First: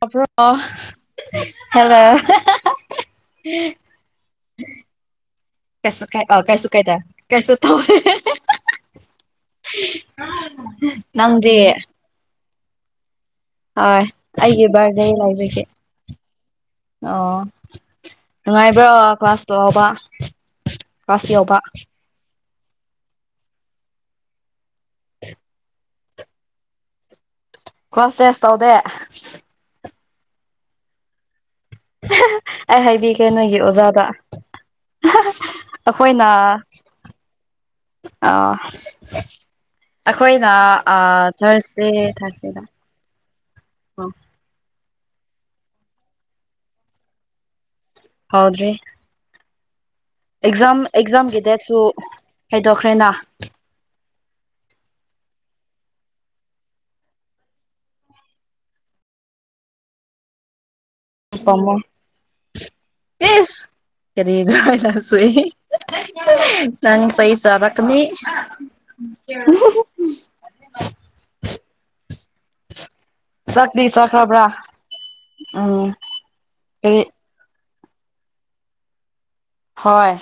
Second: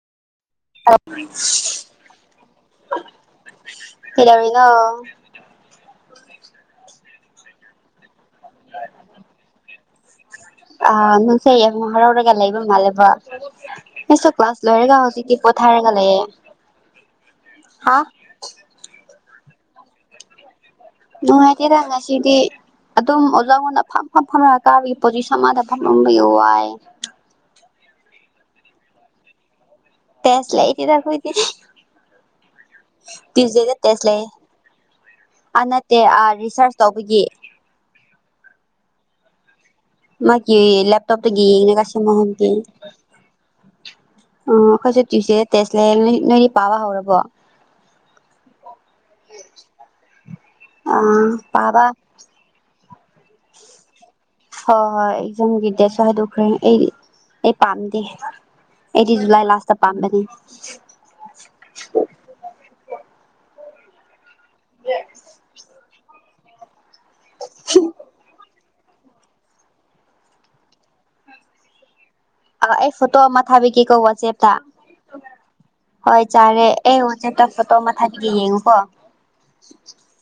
[inaudible] ꯑꯣ ꯍꯜꯂꯣ ꯀꯩꯗꯧꯔꯤꯅꯣ ꯀꯩꯁꯨ ꯀꯩ ꯑꯣ ꯀꯩꯁꯨ ꯀꯥꯢꯗꯦ ꯀꯩꯁꯨ ꯇꯧꯗꯦꯍꯦ ꯑꯥ ꯅꯨꯡꯁ ꯅꯪꯗꯤ ꯑꯃ ꯍꯔꯥꯎꯔꯒ ꯂꯩꯕ ꯃꯥꯜꯂꯦꯕ ꯍꯣꯏ ꯑꯩꯁꯨ ꯀ꯭ꯂꯥꯁ ꯑꯩꯒꯤ ꯂꯣꯏꯔꯒ ꯕꯥꯔꯗꯦ ꯍꯧꯖꯤꯛꯇꯤ ꯂꯩꯕꯒꯤ ꯄꯣꯊꯥꯔꯒ ꯂꯩꯌꯦ ꯑꯣ ꯍꯥ ꯅꯨꯡꯉꯥꯏꯕ꯭ꯔꯣ ꯀ꯭ꯂꯥꯁ ꯇꯧꯕ ꯅꯨꯡꯍꯗꯤ ꯔꯪ ꯁꯤꯗꯤ ꯑꯗꯨꯝ ꯑꯣꯖꯥꯉꯣꯟꯗ ꯐꯝ ꯐꯝ ꯐꯝ ꯀꯥꯕꯒꯤ ꯄꯣꯖꯤꯁꯟ ꯑꯃꯗ ꯐꯝꯂꯝꯕꯒꯤ ꯋꯥꯏꯌꯦ ꯐꯁꯦꯁ ꯍꯧꯗꯦ ꯇꯦꯁ ꯂꯩꯇꯦꯗ ꯑꯩꯈꯣꯏꯗꯤ ꯑꯩ ꯍꯥꯏꯕꯤꯒꯦ ꯅꯣꯏꯒꯤ ꯑꯣꯖꯥꯗ ꯑ ꯅꯠꯇꯦ ꯑ ꯑꯩꯈꯣꯏꯅ ꯔꯤꯁꯥꯔꯁ ꯇꯧꯕꯒꯤ ꯑ ꯑꯩꯈꯣꯏꯅ ꯃꯥꯒꯤ ꯑ ꯂꯦꯞꯇꯣꯞꯇꯒꯤ ꯌꯦꯡꯉꯒ ꯊꯔꯁꯗꯦ ꯊꯥꯔꯁꯗꯦꯗ ꯑꯣ ꯑꯩꯈꯣꯏꯁꯨ ꯇ꯭ꯋꯨꯁꯗꯦ ꯇꯦꯁꯂꯩ ꯅꯣꯏꯅꯤ ꯄꯥꯕ ꯍꯧꯔꯕꯣ ꯍꯧꯗ꯭ꯔꯤ ꯎꯝ ꯑꯦꯛꯖꯥꯝ ꯑꯦꯛꯖꯥꯝꯒꯤ ꯗꯦꯠꯁꯨ ꯍꯥꯏꯩꯗꯣꯛꯈ꯭ꯔꯦꯅ ꯍꯣꯏ ꯍꯣꯏ ꯑꯩꯖꯝꯒꯤꯗꯁꯨ ꯍꯥꯏꯗꯣꯛꯈ꯭ꯔꯦ ꯑꯩ ꯑꯩ ꯄꯥꯝꯗꯦ ꯑꯩꯇꯤ ꯖꯂꯥꯏ ꯂꯥꯁ ꯄꯝꯕꯅꯤ ꯄꯃ ꯌꯦꯁ ꯀꯔꯤ ꯆꯁꯨ ꯅꯪ ꯐꯩ ꯆꯕ ꯀꯅꯤ ꯑꯩ ꯐꯣꯇꯣ ꯑꯃ ꯆꯥꯛꯇꯤ ꯊꯥꯕꯤꯒꯦꯀꯣ ꯆꯥꯈ꯭ꯔꯕ꯭ꯔꯥ ꯋꯥꯆꯦꯞꯇ ꯎꯝ ꯍꯣꯏ ꯆꯥꯔꯦ ꯑꯩ ꯀꯔꯤ ꯠꯇ ꯐꯣꯇꯣ ꯃꯊꯛꯒꯤꯗꯤ ꯌꯦꯡꯉꯨꯀꯣ ꯍꯣꯏ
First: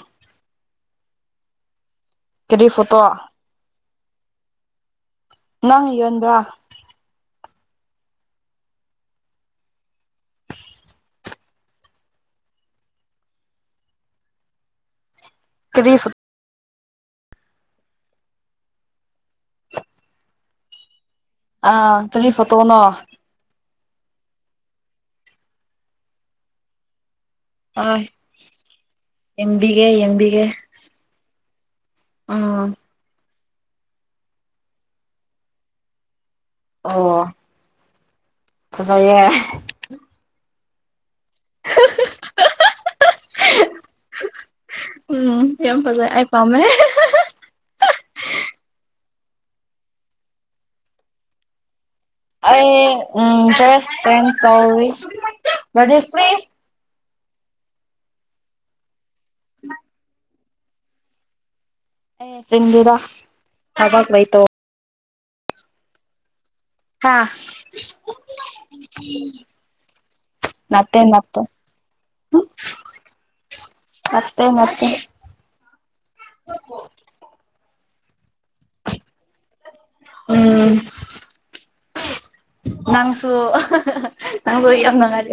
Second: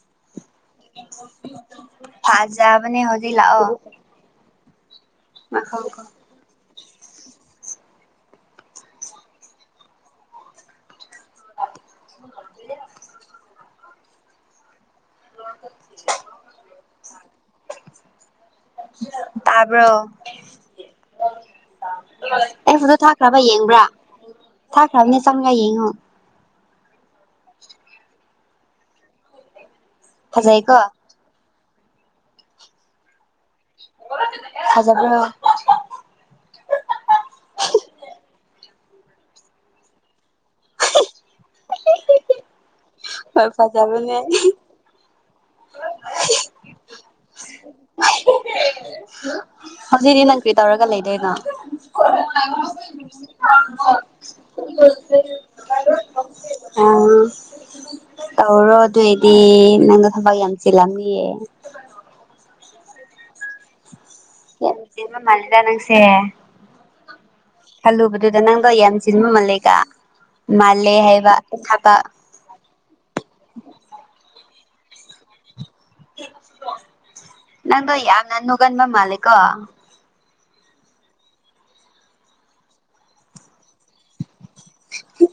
ꯀꯔꯤ ꯐꯖꯥ ꯃꯅꯤ ꯐꯣꯇꯣ ꯍꯧꯖꯤ ꯂꯥꯑꯣ ꯅꯪ ꯉꯥꯏꯈꯣ ꯌꯣꯟꯕ꯭ꯔꯥ [inaudible] ꯇ꯭ꯔꯤꯐ ꯇꯔꯕ꯭ꯔ ꯑꯥ ꯀꯔꯤ ꯑꯩ ꯐꯣꯇꯣꯅꯣ ꯐꯗ ꯊ ꯈ꯭ꯔꯕ ꯌꯦꯡꯕ꯭ꯔꯥ ꯊꯥꯈ꯭ꯔꯕꯅꯤ ꯆꯪꯉ ꯌꯦꯡꯉꯣ ꯑ ꯏꯡꯕꯤꯒꯦ ꯌꯦꯡꯕꯤꯒꯦ ꯐꯖꯩꯀꯣ ꯎꯝ ꯊꯖꯗ꯭ꯔ ꯑꯣ [inaudible] ꯐꯖꯩꯑ ꯍꯣꯏ ꯐꯖꯕꯅꯦ [inaudible] ꯎꯝ ꯌꯥꯝ ꯐꯖꯩ ꯑꯩ ꯄꯥꯝꯃꯦ ꯍꯧꯖꯤꯛꯗꯤ ꯅꯪ ꯀ꯭ꯔꯤ ꯇꯧꯔꯒ ꯂꯩꯗꯣꯏꯅꯣ ꯑꯩ ꯎꯝ ꯆꯁ ꯐ ꯄ ꯑ ꯇꯧꯔꯣ ꯑꯗꯨꯑꯣꯏꯗꯤ ꯅꯪꯗ ꯊꯕꯛ ꯌꯥꯝ ꯆꯤꯜꯂꯝꯃꯤꯌꯦ ꯑꯦ ꯆꯤꯡꯗꯨꯗ ꯊꯕꯛ ꯂꯩꯇꯧ ꯌꯥꯝꯗꯤꯃ ꯃꯜꯗꯅꯪꯁꯦ ꯍꯥ ꯈꯜꯂꯨꯕꯗꯨꯗ ꯅꯪꯗꯣ ꯌꯥꯝ ꯆꯤꯟꯕ ꯃꯥꯜꯂꯦꯒ ꯃꯥꯂꯦ ꯍꯕ ꯀ ꯊꯕ ꯃꯦ ꯃꯦ ꯅꯪꯣ ꯌꯥ ꯅꯪꯨꯒꯟꯕ ꯃꯥꯂꯀꯣ ꯎꯝ ꯉꯥꯡꯁꯨ ꯑ ꯑꯉꯔ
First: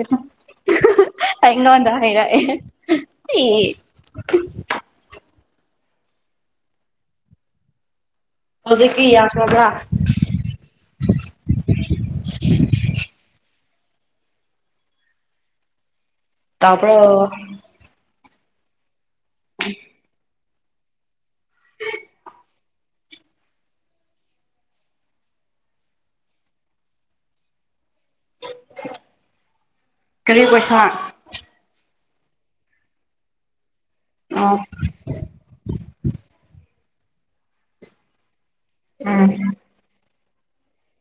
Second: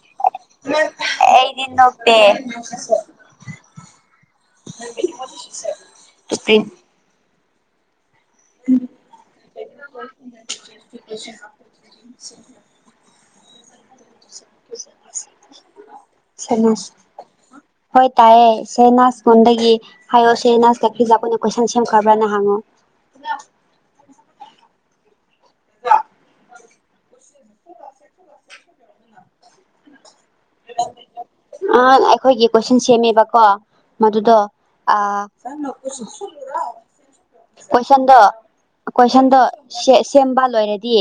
ꯑꯩꯗꯤ ꯑꯉ ꯅꯣꯛꯇꯦ ꯍꯥꯏꯔꯦ ꯑ ꯍꯧꯖꯤꯛꯀꯤ ꯌꯥꯈ꯭ꯔꯕ꯭ꯔꯥ ꯤꯦ ꯇꯥꯕ꯭ꯔꯣ ꯍꯣꯏ ꯇꯥꯏꯌꯦ ꯆꯦꯅꯥꯆ ꯐꯣꯟꯗꯒꯤ ꯍꯥꯏꯌꯣ ꯁꯤꯦ ꯅꯁ ꯀꯈ꯭ꯔꯤꯁ ꯑꯩꯈꯣꯏꯅ ꯀꯣꯏꯁꯟ ꯁꯦꯝꯈ꯭ꯔꯕ꯭ꯔꯥꯅ ꯍꯪꯉꯣ ꯀꯔꯤ ꯄꯩꯁꯥ ꯑ ꯑꯩꯈꯣꯏꯒꯤ ꯀꯣꯏꯁꯟ ꯁꯦꯝꯃꯦꯕꯀꯣ ꯃꯗꯨꯗꯣ ꯑ ꯀꯣꯏꯁꯟꯗ ꯀꯣꯏꯁꯟꯗ ꯁꯦ ꯁꯦꯝꯕ ꯂꯣꯏꯔꯗꯤ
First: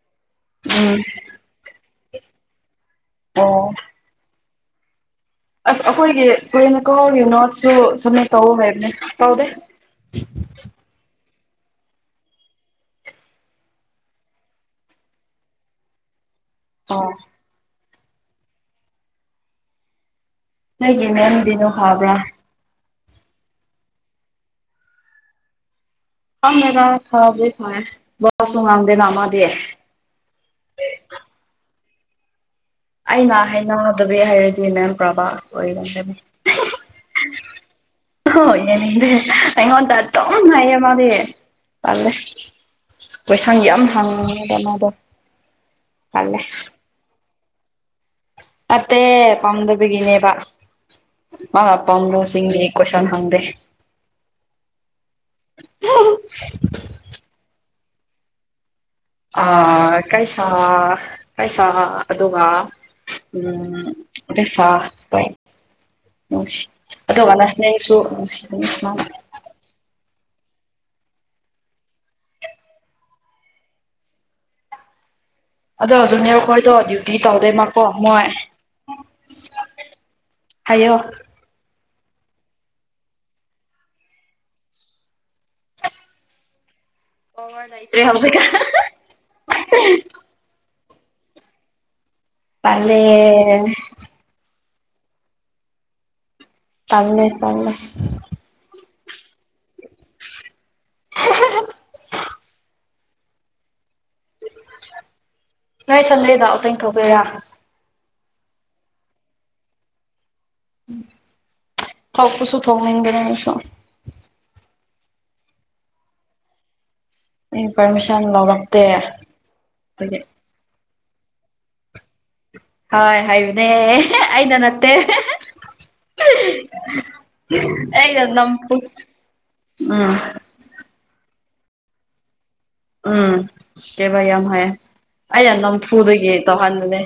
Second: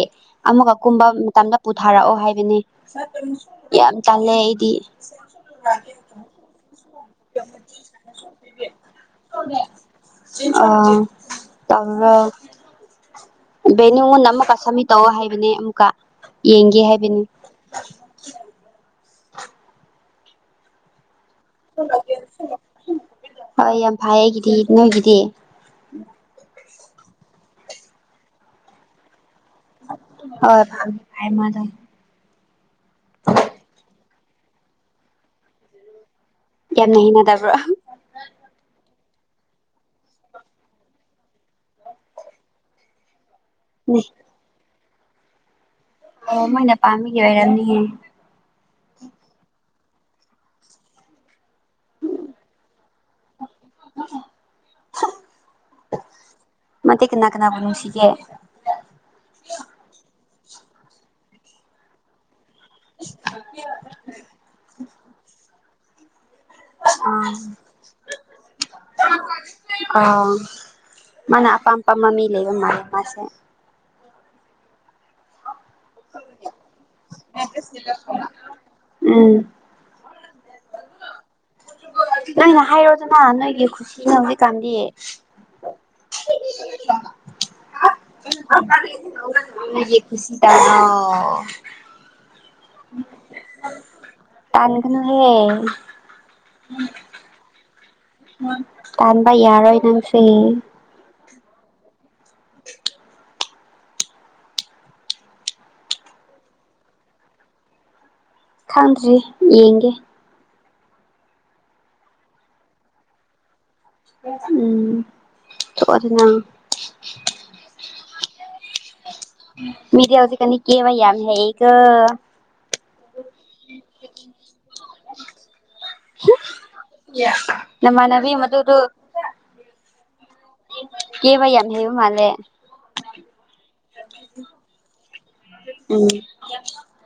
ꯑꯃꯒ ꯀꯨꯝꯕ ꯃꯇꯝꯗ ꯄꯨꯊꯥꯔꯛꯑꯣ ꯍꯥꯏꯕꯅꯦ ꯌꯥꯝ ꯇꯜꯂꯦ ꯑꯩꯗꯤ ꯑꯁ ꯑꯩꯈꯣꯏꯒꯤ [unintelligible] ꯅꯣꯠꯁꯨ ꯁꯃꯤꯠ ꯇꯧ ꯍꯥꯏꯕꯅꯦ ꯇꯧꯗꯦ ꯑ ꯇꯧꯋꯣ ꯕꯦꯅꯨꯉꯣꯟꯗ ꯑꯃꯨꯛꯀ ꯁꯃꯤꯠ ꯇꯧꯋꯣ ꯍꯥꯏꯕꯅꯦ ꯑꯃꯨꯛꯀ ꯌꯦꯡꯒꯦ ꯑꯣ ꯍꯥꯏꯕꯅꯦ [unintelligible] ꯍꯣꯏ ꯌꯥꯝ ꯐꯥꯢ ꯑꯩꯒꯤꯗꯤ ꯅꯣꯏꯒꯤꯗꯤ ꯈꯪꯗꯦꯗ ꯐꯥꯕꯗꯤ ꯐꯥꯢ ꯋꯥꯁꯨ ꯉꯥꯡꯗꯦꯅ ꯃꯥꯗꯤ ꯑ ꯐꯕꯗꯤ ꯐꯩ ꯃꯥꯗꯣ ꯑꯩꯅ ꯍꯥꯏꯅꯗꯕꯣ ꯍꯥꯏꯔꯗꯤ ꯃꯦꯝ ꯄ꯭ꯔꯕꯥ ꯑꯣꯏꯔꯝꯒꯅꯤ ꯌꯥꯝꯅ ꯍꯩꯅꯗꯕ꯭ꯔꯥ ꯍꯣꯢ ꯌꯦꯅꯤꯗꯦ ꯑꯩꯉꯣꯟꯗ ꯑꯗꯨꯝ ꯂꯩꯌꯦ ꯃꯥꯗꯤ ꯇꯜꯂꯦ ꯀꯣꯏꯁꯟ ꯌꯥꯝ ꯑꯣ ꯍꯪꯉꯦꯕ ꯃꯥꯗꯣ ꯇꯜꯂꯦ ꯑꯣ ꯃꯣꯏꯅ ꯄꯥꯝꯕꯒꯤ ꯐꯣꯢꯔꯝꯅꯤꯌꯦ ꯅꯠꯇꯦ ꯄꯥꯝꯗꯕꯤꯒꯤꯅꯦꯕ ꯃꯥꯅ ꯑꯄꯥꯥꯝꯕꯨꯁꯤꯡꯗꯤ ꯀꯣꯏꯁꯟ ꯍꯪꯗꯦ ꯃꯥꯗꯤ ꯀꯅꯥ ꯀꯅꯥ ꯅꯨꯡꯁꯤꯒꯦ ꯑꯥ ꯀꯩꯁꯥ ꯀꯩꯁꯥ ꯑꯗꯨꯒ ꯎꯝ [unintelligible] ꯑꯥ ꯑꯗꯣꯒ [unintelligible] ꯅꯨꯡꯁꯤꯕꯅꯦ ꯃꯥꯁꯦ ꯑ ꯃꯥꯅ ꯑꯄꯥꯝ ꯑꯄꯥꯝꯕ ꯃꯤ ꯂꯩꯕ ꯃꯥꯜꯂꯦ ꯃꯥꯁꯦ ꯑꯗꯣ ꯖꯨꯅꯤꯌꯔꯔ ꯈꯣꯏꯗꯣ ꯗ꯭ꯌꯨꯇꯤ ꯇꯧꯗꯦꯃꯀꯣ ꯃꯣꯏ ꯎꯝ ꯍꯥꯏꯌꯣ ꯅꯩꯅ ꯍꯥꯏꯔꯣꯗꯅ ꯅꯣꯏꯒꯤ ꯈꯨꯁꯤꯅ ꯍꯧꯖꯤꯛꯀꯥꯟꯗꯤ [unintelligible] ꯅꯪꯒꯤ ꯈꯨꯁꯤ ꯇꯧꯔꯣ ꯇꯥꯜꯂꯦ ꯇꯥꯟꯒꯅꯨꯍꯦ ꯇꯜꯂꯦ ꯇꯜꯂꯦ ꯇꯥꯟꯕ ꯌꯥꯔꯣꯢ ꯅꯪꯁꯦ [unintelligible] [inaudible] ꯅꯣꯏ ꯁꯟꯗꯦꯗ ꯑꯥꯎꯇꯤꯡ ꯇꯧꯗꯣꯢꯔꯥ ꯈꯪꯗ꯭ꯔꯤ ꯌꯦꯡꯒꯦ ꯊꯣꯛ ꯄꯁꯨ ꯊꯣꯛꯅꯤꯗꯦꯅꯦ ꯑꯩꯁꯨ ꯎꯝ [unintelligible] ꯑꯩ ꯄꯥꯔꯃꯤꯁꯟ ꯂꯧꯔꯛꯇꯦ ꯃꯤꯗꯤ ꯑꯗꯨꯒꯤ ꯍꯧꯖꯤꯛꯀꯥꯟꯗꯤ ꯀꯦꯕ ꯌꯥꯝ ꯍꯩꯌꯦꯀꯣ ꯍꯣꯏ ꯍꯩꯕꯅꯦ ꯑꯩꯅ ꯅꯠꯇꯦ ꯑꯩꯅ ꯅꯃꯥꯟꯅꯕꯤ ꯅꯝꯐꯨ ꯃꯗꯨꯗꯨ ꯎꯝ ꯀꯦꯕ ꯌꯥꯝ ꯍꯦꯕ ꯃꯥꯜꯂꯦ ꯎꯝ ꯀꯦꯕꯥ ꯌꯥꯝ ꯍꯩ ꯑꯩꯩꯅ ꯎꯝ ꯅꯝꯐꯨꯗꯒꯤ ꯇꯩꯍꯟꯕꯅꯦ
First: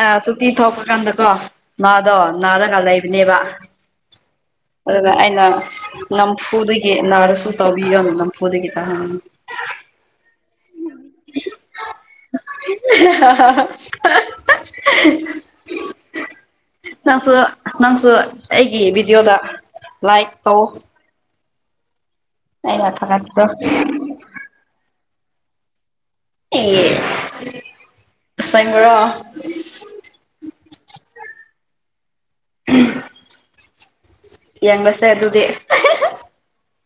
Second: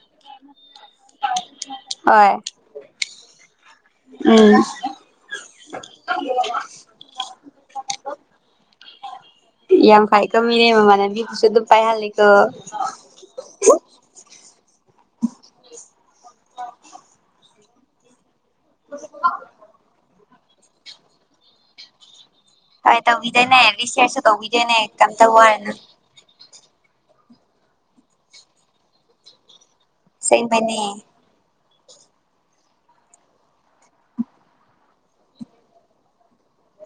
ꯑ ꯁꯨꯇꯤ ꯊꯣꯛꯄꯀꯥꯟꯗ ꯀꯣ ꯃꯥꯗꯣ ꯍꯣꯏ ꯅꯥꯔꯒ ꯂꯩꯕꯅꯦꯕ ꯎꯝ ꯑꯗꯨꯗ ꯑꯩꯅ ꯅꯝꯐꯨꯗꯒꯤ ꯅꯥꯔꯁꯨ ꯇꯧꯕꯤꯌꯝ ꯅꯝꯐꯨꯗꯒꯤ ꯇꯧꯍꯟꯕꯅꯤ ꯌꯥꯝ ꯐꯥꯏꯀꯣ ꯃꯤꯗꯤ ꯃꯃꯥꯟꯅꯕꯤ ꯗꯨꯁꯨ ꯗꯨꯝ ꯄꯥꯏ ꯍꯜꯂꯤꯀꯣ ꯅꯪꯁꯨ ꯅꯪꯁꯨ ꯑꯩꯒꯤ ꯚꯤꯗꯤꯌꯣꯗ ꯂꯥꯏꯛ ꯇꯧ ꯑꯩꯅ ꯍꯣꯏ ꯊꯥꯒꯠꯄꯗꯣ ꯇꯧꯕꯤꯗꯣꯢꯅꯦ ꯔꯤꯁꯤꯔꯁꯨ ꯇꯧꯕꯤꯗꯣꯢꯅꯦ ꯀꯩꯝꯇ ꯌꯥꯔꯨꯅꯨ ꯍꯦꯁꯥꯏꯕꯔꯣ [inaudible] ꯑꯁꯦꯡꯕꯅꯦ ꯎꯝ [inaudible] ꯌꯦꯡ ꯂꯁꯦ ꯑꯗꯨꯗꯤ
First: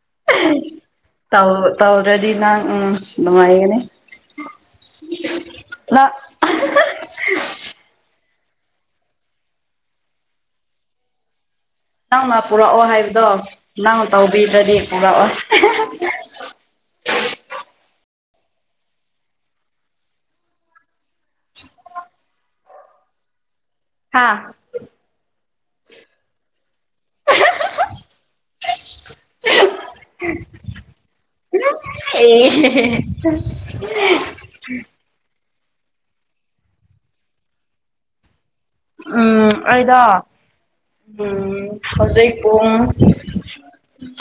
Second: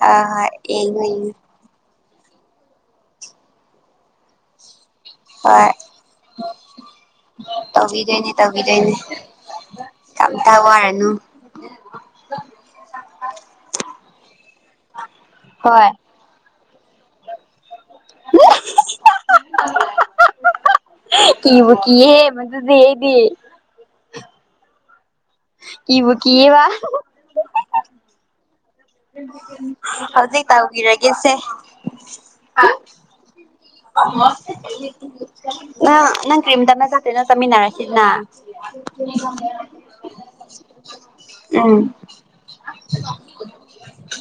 ꯍꯣꯏ ꯍꯣꯏ ꯌꯦꯡꯉꯣ ꯌꯦꯡꯉꯣ ꯇꯥꯎ ꯇꯧꯔꯗꯤ ꯅꯪ ꯎꯝ ꯅꯨꯡꯉꯥꯏꯒꯅꯤ ꯍꯣꯏ ꯅꯪ ꯇꯧꯕꯤꯒꯩꯅꯤ ꯇꯧꯕꯤꯗꯩꯅꯤ ꯀꯩꯝꯇ ꯋꯥꯔꯅꯨ ꯅꯪꯅ ꯄꯨꯔꯛꯑꯣ ꯍꯥꯏꯕꯗꯣ ꯅꯪꯅ ꯇꯧꯕꯤꯗꯗꯤ ꯄꯨꯔꯛꯑꯣ ꯍꯣꯏ [unintelligible] ꯀꯕꯨ ꯀꯍꯦ ꯃꯗꯨꯗꯤꯗꯤ ꯍꯥꯥ ꯀꯤꯕꯨ ꯀꯤꯌꯦꯕ ꯍ [inaudible] ꯍꯧꯖꯤꯛ ꯇꯧꯕꯤꯔꯒꯦꯁꯦ ꯑꯦ ꯅꯪ ꯀ꯭ꯔꯤꯝ ꯇꯅ ꯆꯦꯅ ꯆꯃꯤꯅꯔꯥꯁꯤꯗꯅ ꯎꯝ ꯑꯩꯗꯣ ꯎꯝ ꯍꯧꯖꯤꯛ ꯄꯨꯡ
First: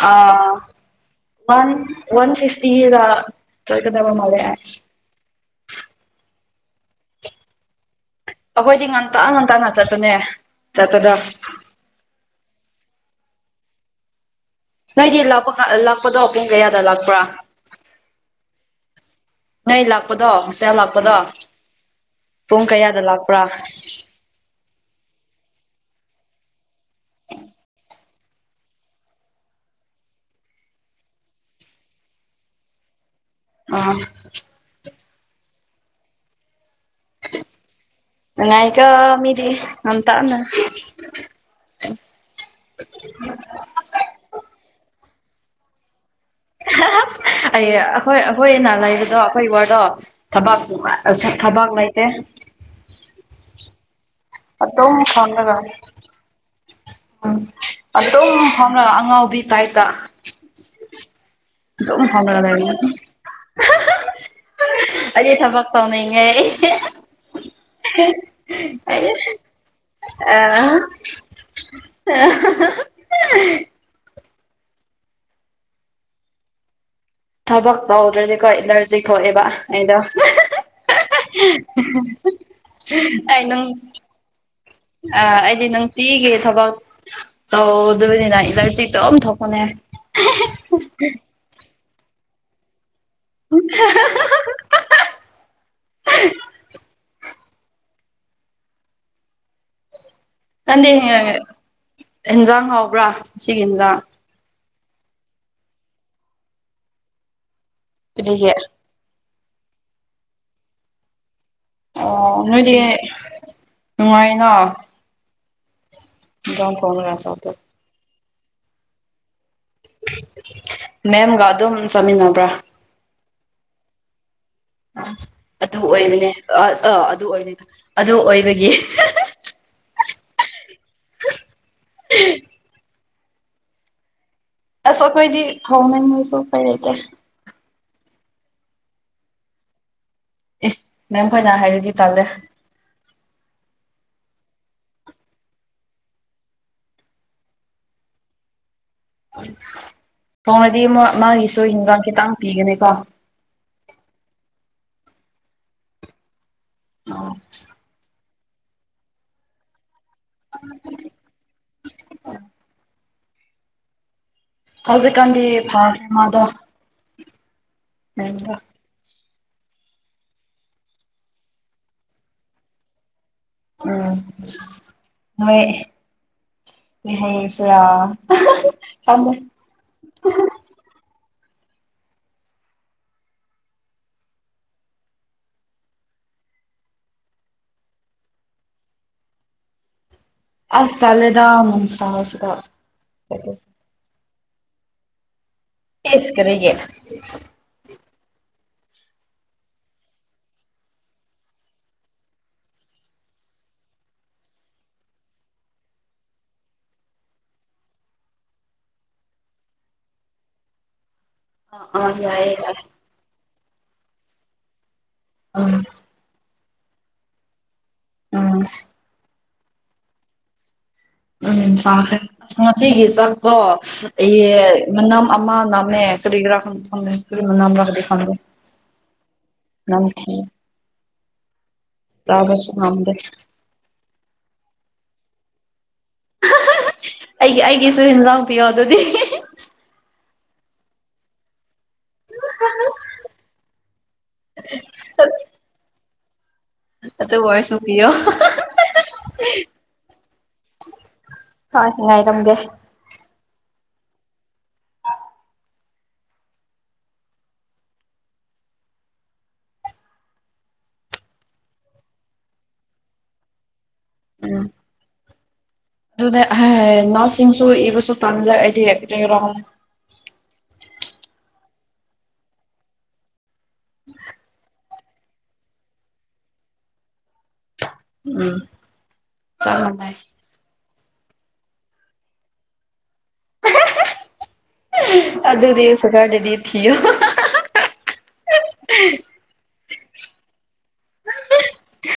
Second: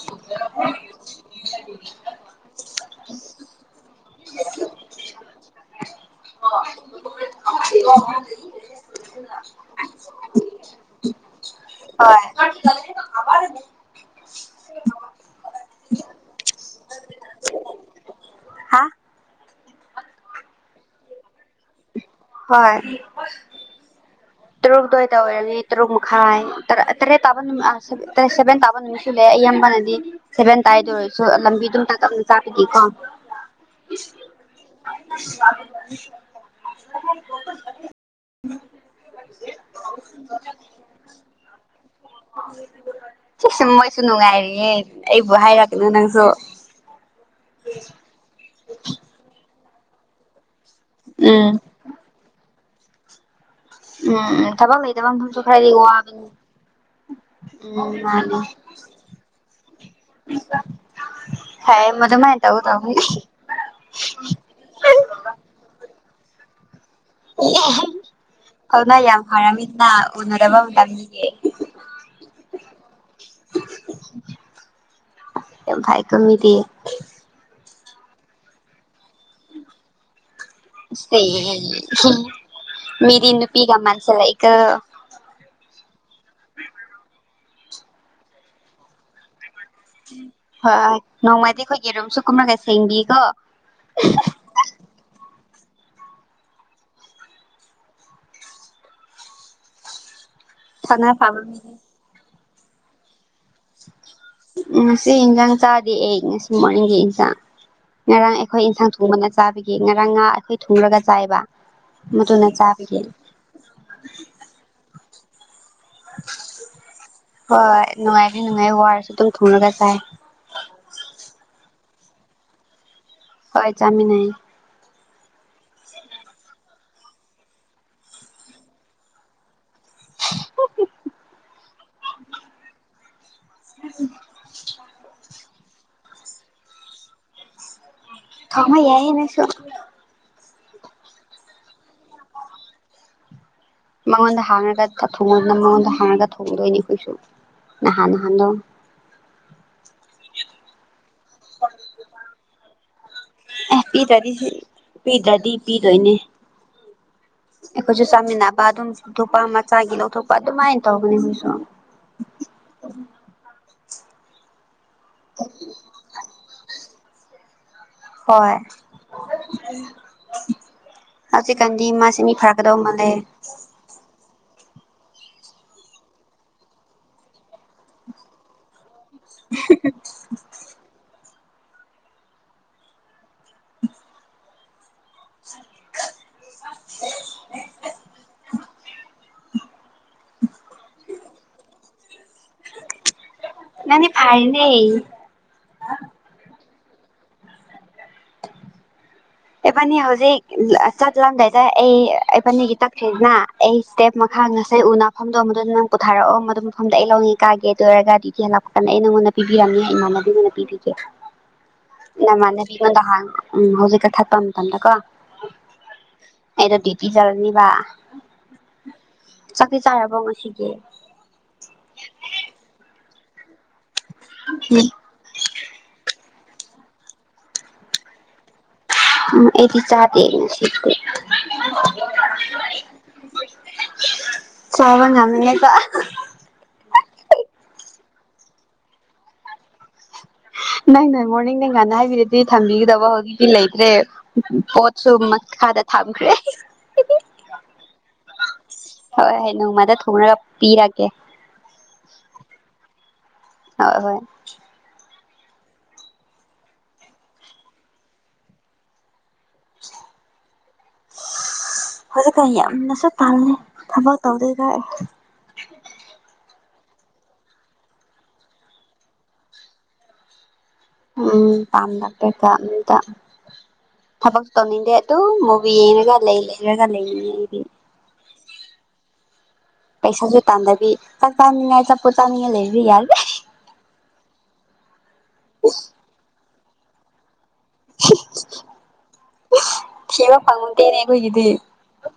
ꯑ ꯋꯥꯟ ꯋꯥꯟ ꯐꯤꯞꯇꯤꯗ ꯃꯜꯂꯦ [inaudible] ꯑꯩꯈꯣꯏꯗꯤ ꯉꯟꯇ ꯉꯟꯇꯅ ꯆꯠꯄꯅꯦ ꯆꯠꯄꯗꯣ ꯍꯣꯏ ꯅꯣꯏꯗꯤ ꯂꯥꯛꯄ ꯂꯥꯛꯄꯗꯣ ꯄꯨꯡ ꯀꯌꯥꯗ ꯂꯥꯛꯄ꯭ꯔꯥ ꯍꯥ ꯅꯣꯏ ꯂꯥꯛꯄꯗꯣ ꯍꯣꯇꯦꯜ ꯂꯥꯛꯄꯗꯣ ꯄꯨꯡ ꯍꯣꯏ ꯀꯌꯥꯗ ꯂꯥꯛꯄ꯭ꯔꯥ ꯇꯔꯨꯛꯇ ꯇꯣꯏ ꯇꯧꯔꯅꯤ ꯇꯔꯨꯛ ꯃꯈꯥꯏ ꯇꯔꯦꯠ ꯇꯥꯕ ꯅꯨꯃꯤꯠ ꯑ ꯁꯦꯚꯦꯟ ꯇꯥꯕ ꯑꯩꯁꯨ ꯂꯩ ꯢꯌꯥꯝꯕꯅꯗꯤ ꯁꯦꯚꯦꯟ ꯇꯥꯏꯗ ꯑꯣꯏꯔꯁꯨ ꯂꯝꯕꯤꯗꯨꯝ ꯇꯥꯛꯑꯝꯅꯤ ꯇꯥꯛꯄꯨꯗꯤꯀꯣ ꯑꯥ [inaudible] [unintelligible] ꯅꯨꯡꯉꯥꯢꯒꯢ ꯃꯤꯗꯤ ꯉꯥꯟꯇꯅ ꯁꯤ ꯁꯨꯝ ꯃꯣꯏꯁꯨ ꯅꯨꯡꯉꯥꯏꯔꯤꯌꯦꯦ ꯑꯩꯕꯨ ꯍꯥꯏꯔꯛꯀꯅꯨ ꯅꯪꯁꯨ ꯑꯩ ꯑꯩꯈꯣꯏ ꯑꯩꯈꯣꯏꯅ ꯂꯩꯕꯗꯣ ꯑꯩꯈꯣꯏ ꯢꯋꯥꯗꯣ ꯊꯕꯥꯛ ꯎꯝ ꯊꯕꯥꯛ ꯂꯩꯇꯦ ꯎꯝ ꯊꯕ ꯑꯗꯨꯝ ꯂꯩ ꯊꯕ ꯊꯨꯁꯨ ꯐꯝꯔꯒ ꯈꯔꯗꯤꯒ ꯎꯝ ꯑꯗꯨꯝ ꯐꯥꯎꯅ ꯑꯉꯥꯎꯕꯤ ꯇꯥꯏꯇ ꯐꯩꯌꯦ ꯑꯗꯨ ꯃꯗꯨꯃꯥꯏꯅ ꯐꯖꯅ ꯂꯩ ꯇꯧꯒꯗꯧꯕꯅꯤ ꯑꯩ ꯊꯕꯛ ꯇꯧꯅꯤꯡꯉꯦ ꯐꯥꯎꯅ ꯌꯥꯝ ꯐꯔꯝꯃꯤꯗꯅ ꯎꯅꯗꯕ ꯑꯥ ꯃꯇꯝꯗꯒꯤ ꯑ ꯍ ꯍ ꯍ ꯌꯥꯝ ꯊꯥꯏ ꯀꯣ ꯃꯤꯗꯤ ꯊꯕꯛ ꯇꯧꯗ꯭ꯔꯗꯤꯀꯣ ꯑꯦꯂꯔꯖꯤ ꯊꯣꯛꯑꯦꯕ ꯑꯩꯅꯣ ꯃꯤꯗꯤ ꯏ ꯑꯩ ꯅꯨꯡ ꯅꯨꯄꯤꯒ ꯃꯁꯤ ꯂꯥꯏꯀ ꯑ ꯑꯩꯗꯤ ꯅꯨꯡꯇꯤꯒꯤ ꯊꯕꯛ ꯇꯧꯗꯕꯅꯤꯅ ꯏꯂꯔꯖꯤꯛꯇꯣꯝ ꯊꯣꯛꯄꯅꯦ ꯍꯣꯏ ꯅꯣꯡꯃꯗꯤ ꯑꯩꯈꯣꯏꯒꯤꯔꯨꯝꯝꯁꯨ ꯀꯨꯝꯅꯒ ꯁꯦꯡꯕꯤꯀꯣ ꯍꯥ ꯍꯥ ꯀꯟꯗꯦ ꯐꯅ ꯐꯕ ꯃꯤꯗꯤ ꯏꯟꯖꯥꯡ ꯍꯥꯎꯕ꯭ꯔꯥ ꯁꯤꯒꯤ ꯏꯟꯖꯥꯡ ꯉꯁꯤ ꯏꯟꯁꯥꯡ ꯆꯥꯗꯦ ꯑꯩ ꯉꯁꯤ ꯃꯣꯔꯅꯤꯡꯒꯤ ꯏꯟꯁꯥꯡ ꯉꯔꯥꯡ ꯀꯔꯤꯒꯤ ꯑꯩꯈꯣꯏ ꯏꯟꯁꯥꯡ ꯊꯣꯡ ꯊꯣꯡꯕꯅ ꯆꯥꯕꯤꯒꯦ ꯉꯔꯥꯡ ꯉꯥ ꯑꯩꯈꯣꯏ ꯊꯨꯡꯨꯔꯒ ꯆꯥꯏꯕ ꯑꯣ ꯃꯗꯨꯅ ꯅꯣꯏꯗꯤ ꯆꯥꯕꯤꯒꯦ ꯅꯨꯡꯉꯥꯏꯅ ꯝ ꯐꯥꯎꯅꯔꯁꯗ [inaudible] ꯅꯨꯡꯉꯥꯏꯈ ꯅꯨꯡꯉꯥꯏ ꯋꯥꯔꯁꯨ ꯑꯗꯨꯝ ꯊꯣꯡꯉꯒ ꯆꯥꯏ ꯃꯦꯝꯒ ꯑꯗꯨꯝ ꯆꯠꯃꯤꯟꯅꯕ꯭ꯔꯥ ꯍꯣꯏ ꯆꯠꯃꯤꯟꯅꯩ ꯑꯗꯨ ꯑꯣꯏꯕꯅꯦ ꯑ ꯑꯥ ꯑꯗꯨ ꯑꯣꯏꯕꯅꯤꯗ ꯑꯗꯨ ꯑꯣꯏꯕꯒꯤ [inaudible] ꯑꯁ ꯑꯩꯈꯣꯏꯗꯤ ꯊꯣꯡꯅꯦ ꯃꯣꯏꯁꯨ ꯀꯩ ꯂꯩꯇꯦ ꯈꯥꯃꯣ ꯌꯥꯏꯌꯦ ꯅꯪꯁꯨ ꯏꯁ ꯃꯦꯝ ꯈꯣꯏꯅ ꯍꯥꯏꯔꯗꯤ ꯇꯥꯜꯂꯦ ꯃꯉꯣꯟꯗ ꯍꯥꯡꯉꯒ ꯊꯣꯡꯉꯅ ꯃꯉꯣꯟꯗ ꯍꯥꯡꯉꯒ ꯊꯣꯡꯒꯗꯣꯏꯅꯤ ꯑꯩꯈꯣꯏꯁꯨ ꯅꯍꯥꯟ ꯅꯍꯥꯟꯗꯣ ꯊꯣꯡꯅꯗꯤ ꯃꯥꯒꯤꯁꯨ ꯍꯟꯖꯥꯡ ꯈꯤꯇꯪ ꯄꯤꯒꯅꯤꯀꯣ ꯑꯦ ꯄꯤꯗ꯭ꯔꯗꯤ ꯁꯤ ꯄꯤꯗ꯭ꯔꯗꯤ ꯄꯤꯗꯣꯏꯅꯦ ꯑꯩꯈꯣꯏꯁꯨ ꯆꯥꯃꯤꯟꯅꯕ ꯑꯗꯨꯝ ꯊꯄꯥ ꯑꯃ ꯃꯆꯥꯒꯤꯗꯣ ꯊꯣꯛꯄ ꯑꯗꯨꯃꯥꯏꯅ ꯇꯧꯕꯅꯦ ꯃꯣꯢꯁꯨ ꯑ ꯍꯧꯖꯤꯛꯀꯥꯟꯗꯤ ꯐꯥꯁ ꯃꯥꯗꯣ ꯍꯣꯏ ꯎꯝ ꯍꯧꯖꯤꯛꯀꯥꯟꯗꯤ ꯃꯥꯁꯤ ꯃꯤ ꯐꯔꯛꯀꯗꯧ ꯃꯥꯟꯗꯦ ꯎꯝ ꯍꯣꯏ [unintelligible] [inaudible] ꯑꯁ ꯇꯜꯂꯦꯗ ꯅꯨꯡꯁꯥꯁꯤꯗ ꯃꯤ ꯐꯥꯏꯅꯦ ꯏꯁ ꯀꯔꯤꯒꯤ ꯏꯕꯥꯅꯤ ꯍꯧꯖꯤꯛ ꯆꯠꯂꯝꯗꯥꯏꯗ ꯑꯩ ꯏꯕꯥꯅꯤꯒꯤ ꯆꯠꯈ꯭ꯔꯤꯁꯤꯅ ꯑꯩ ꯏꯁꯇꯦꯞ ꯃꯈꯥ ꯉꯁꯥꯏ ꯎꯅꯐꯝꯗꯣ ꯃꯗꯨꯗ ꯅꯪ ꯄꯨꯊꯥꯔꯛꯑꯣ ꯃꯗꯨ ꯃꯐꯝꯗ ꯑꯩ ꯂꯧꯒꯦ ꯀꯥꯒꯦ ꯑꯗꯨ ꯑꯣꯏꯔꯒꯗꯤ ꯍꯂꯛꯄ ꯀꯟ ꯑꯩ ꯅꯉꯣꯟꯗ ꯄꯤꯕꯤꯔꯝꯅꯤ ꯏꯃꯥꯟꯅꯕꯤ ꯄꯤꯕꯤꯗꯦ [inaudible] ꯌꯥꯏꯌꯦ ꯅꯃꯥꯟꯅꯕꯤ ꯌꯥꯏ ꯑꯩꯉꯣꯟꯗ ꯍꯥꯟꯅ ꯎꯝ ꯍꯧꯖꯤꯛ ꯀꯛꯊꯠꯄ ꯃꯇꯝꯗꯀꯣ ꯎꯝ ꯑꯩꯗꯣ ꯗ꯭ꯌꯨꯇꯤ ꯆꯠꯂꯅꯤꯕ ꯎꯝ ꯆꯥꯛꯇꯤ ꯆꯥꯔꯕꯣ ꯉꯁꯤꯒꯤ ꯎꯝ ꯁꯥꯈ꯭ꯔꯦ ꯑ ꯉꯁꯤꯒꯤ ꯆꯥꯛꯇꯣ ꯃꯅ ꯑꯃ ꯅꯝꯃꯦ ꯀꯔꯤꯒꯤꯔ ꯈꯪꯗꯦ ꯀꯔꯤꯃ ꯅꯝ ꯔꯥꯗꯤ ꯈꯪꯗꯦ ꯎꯝ ꯑꯩꯗꯤ ꯆꯥꯗ ꯅꯝꯊꯤ ꯁꯤꯀ ꯆꯥꯕꯁꯨ ꯉꯝꯗꯦ ꯆꯕ ꯉꯝꯅꯦꯕ ꯑꯩꯒꯤ ꯑꯩꯒꯤꯁꯨ ꯌꯦꯟꯖꯥꯡ ꯄꯤꯌꯣ ꯑꯗꯨꯗꯤ ꯅꯪ ꯅꯪ ꯃꯣꯔꯅꯤꯡ ꯅꯪ ꯉꯥꯟꯅ ꯍꯥꯏꯕꯤꯔꯗꯤ ꯊꯝꯕꯤꯒꯗꯕ ꯍꯧꯖꯤꯛꯇꯤ ꯂꯩꯇ꯭ꯔꯦ ꯄꯣꯠꯁꯨ ꯃꯈꯥꯗ ꯊꯝꯈ꯭ꯔꯦ ꯑꯗꯨ ꯑꯣꯏꯔꯁꯨ ꯄꯤꯌꯣ ꯍꯣꯏ ꯍꯣꯏ ꯅꯣꯡꯃ ꯊꯣꯢꯉꯒ ꯄꯤꯔꯒꯦ ꯍꯣꯏ ꯉꯥꯏꯔꯝꯒꯦ ꯑ ꯍꯣꯏ [unintelligible] ꯍꯧꯖꯤꯛꯀ ꯌꯥꯝꯅꯁꯨ ꯇꯜꯂꯤ ꯊꯕꯛ ꯇꯧꯗꯣꯏ ꯈꯔ ꯑꯗꯨꯗ ꯅꯁꯁꯤꯡꯁꯨ ꯏꯕꯁꯨ ꯐꯪꯗꯦ ꯑꯩꯗꯤ ꯎꯝ ꯇꯥꯝꯗꯇꯦ ꯇꯥꯝꯇ ꯊꯕꯛ ꯇꯧꯅꯤꯡꯗꯦ ꯑꯗꯨꯝ ꯃꯨꯕꯤ ꯌꯦꯡꯉꯒ ꯂꯩ ꯂꯩꯔꯒ ꯂꯩꯅꯤꯡꯉꯦ ꯑꯩꯗꯤ ꯎꯝ ꯆꯞ ꯃꯥꯟꯅꯩ ꯄꯩꯁꯥꯁꯨ ꯇꯥꯟꯗꯕꯤ ꯆꯥꯛ ꯆꯥꯅꯤꯉꯥꯏ ꯑꯆꯥ ꯄꯣꯠ ꯆꯥꯅꯤꯡꯉꯥꯏ ꯂꯩꯕꯗꯤ ꯌꯥꯏ ꯑꯗꯨ ꯑꯗꯨꯗꯤ ꯁꯇꯔꯇꯦꯗꯤ ꯊꯤꯌꯣ ꯊꯤꯕ ꯐꯪꯗꯦꯅꯦ ꯑꯩꯈꯣꯏꯒꯤꯗꯤ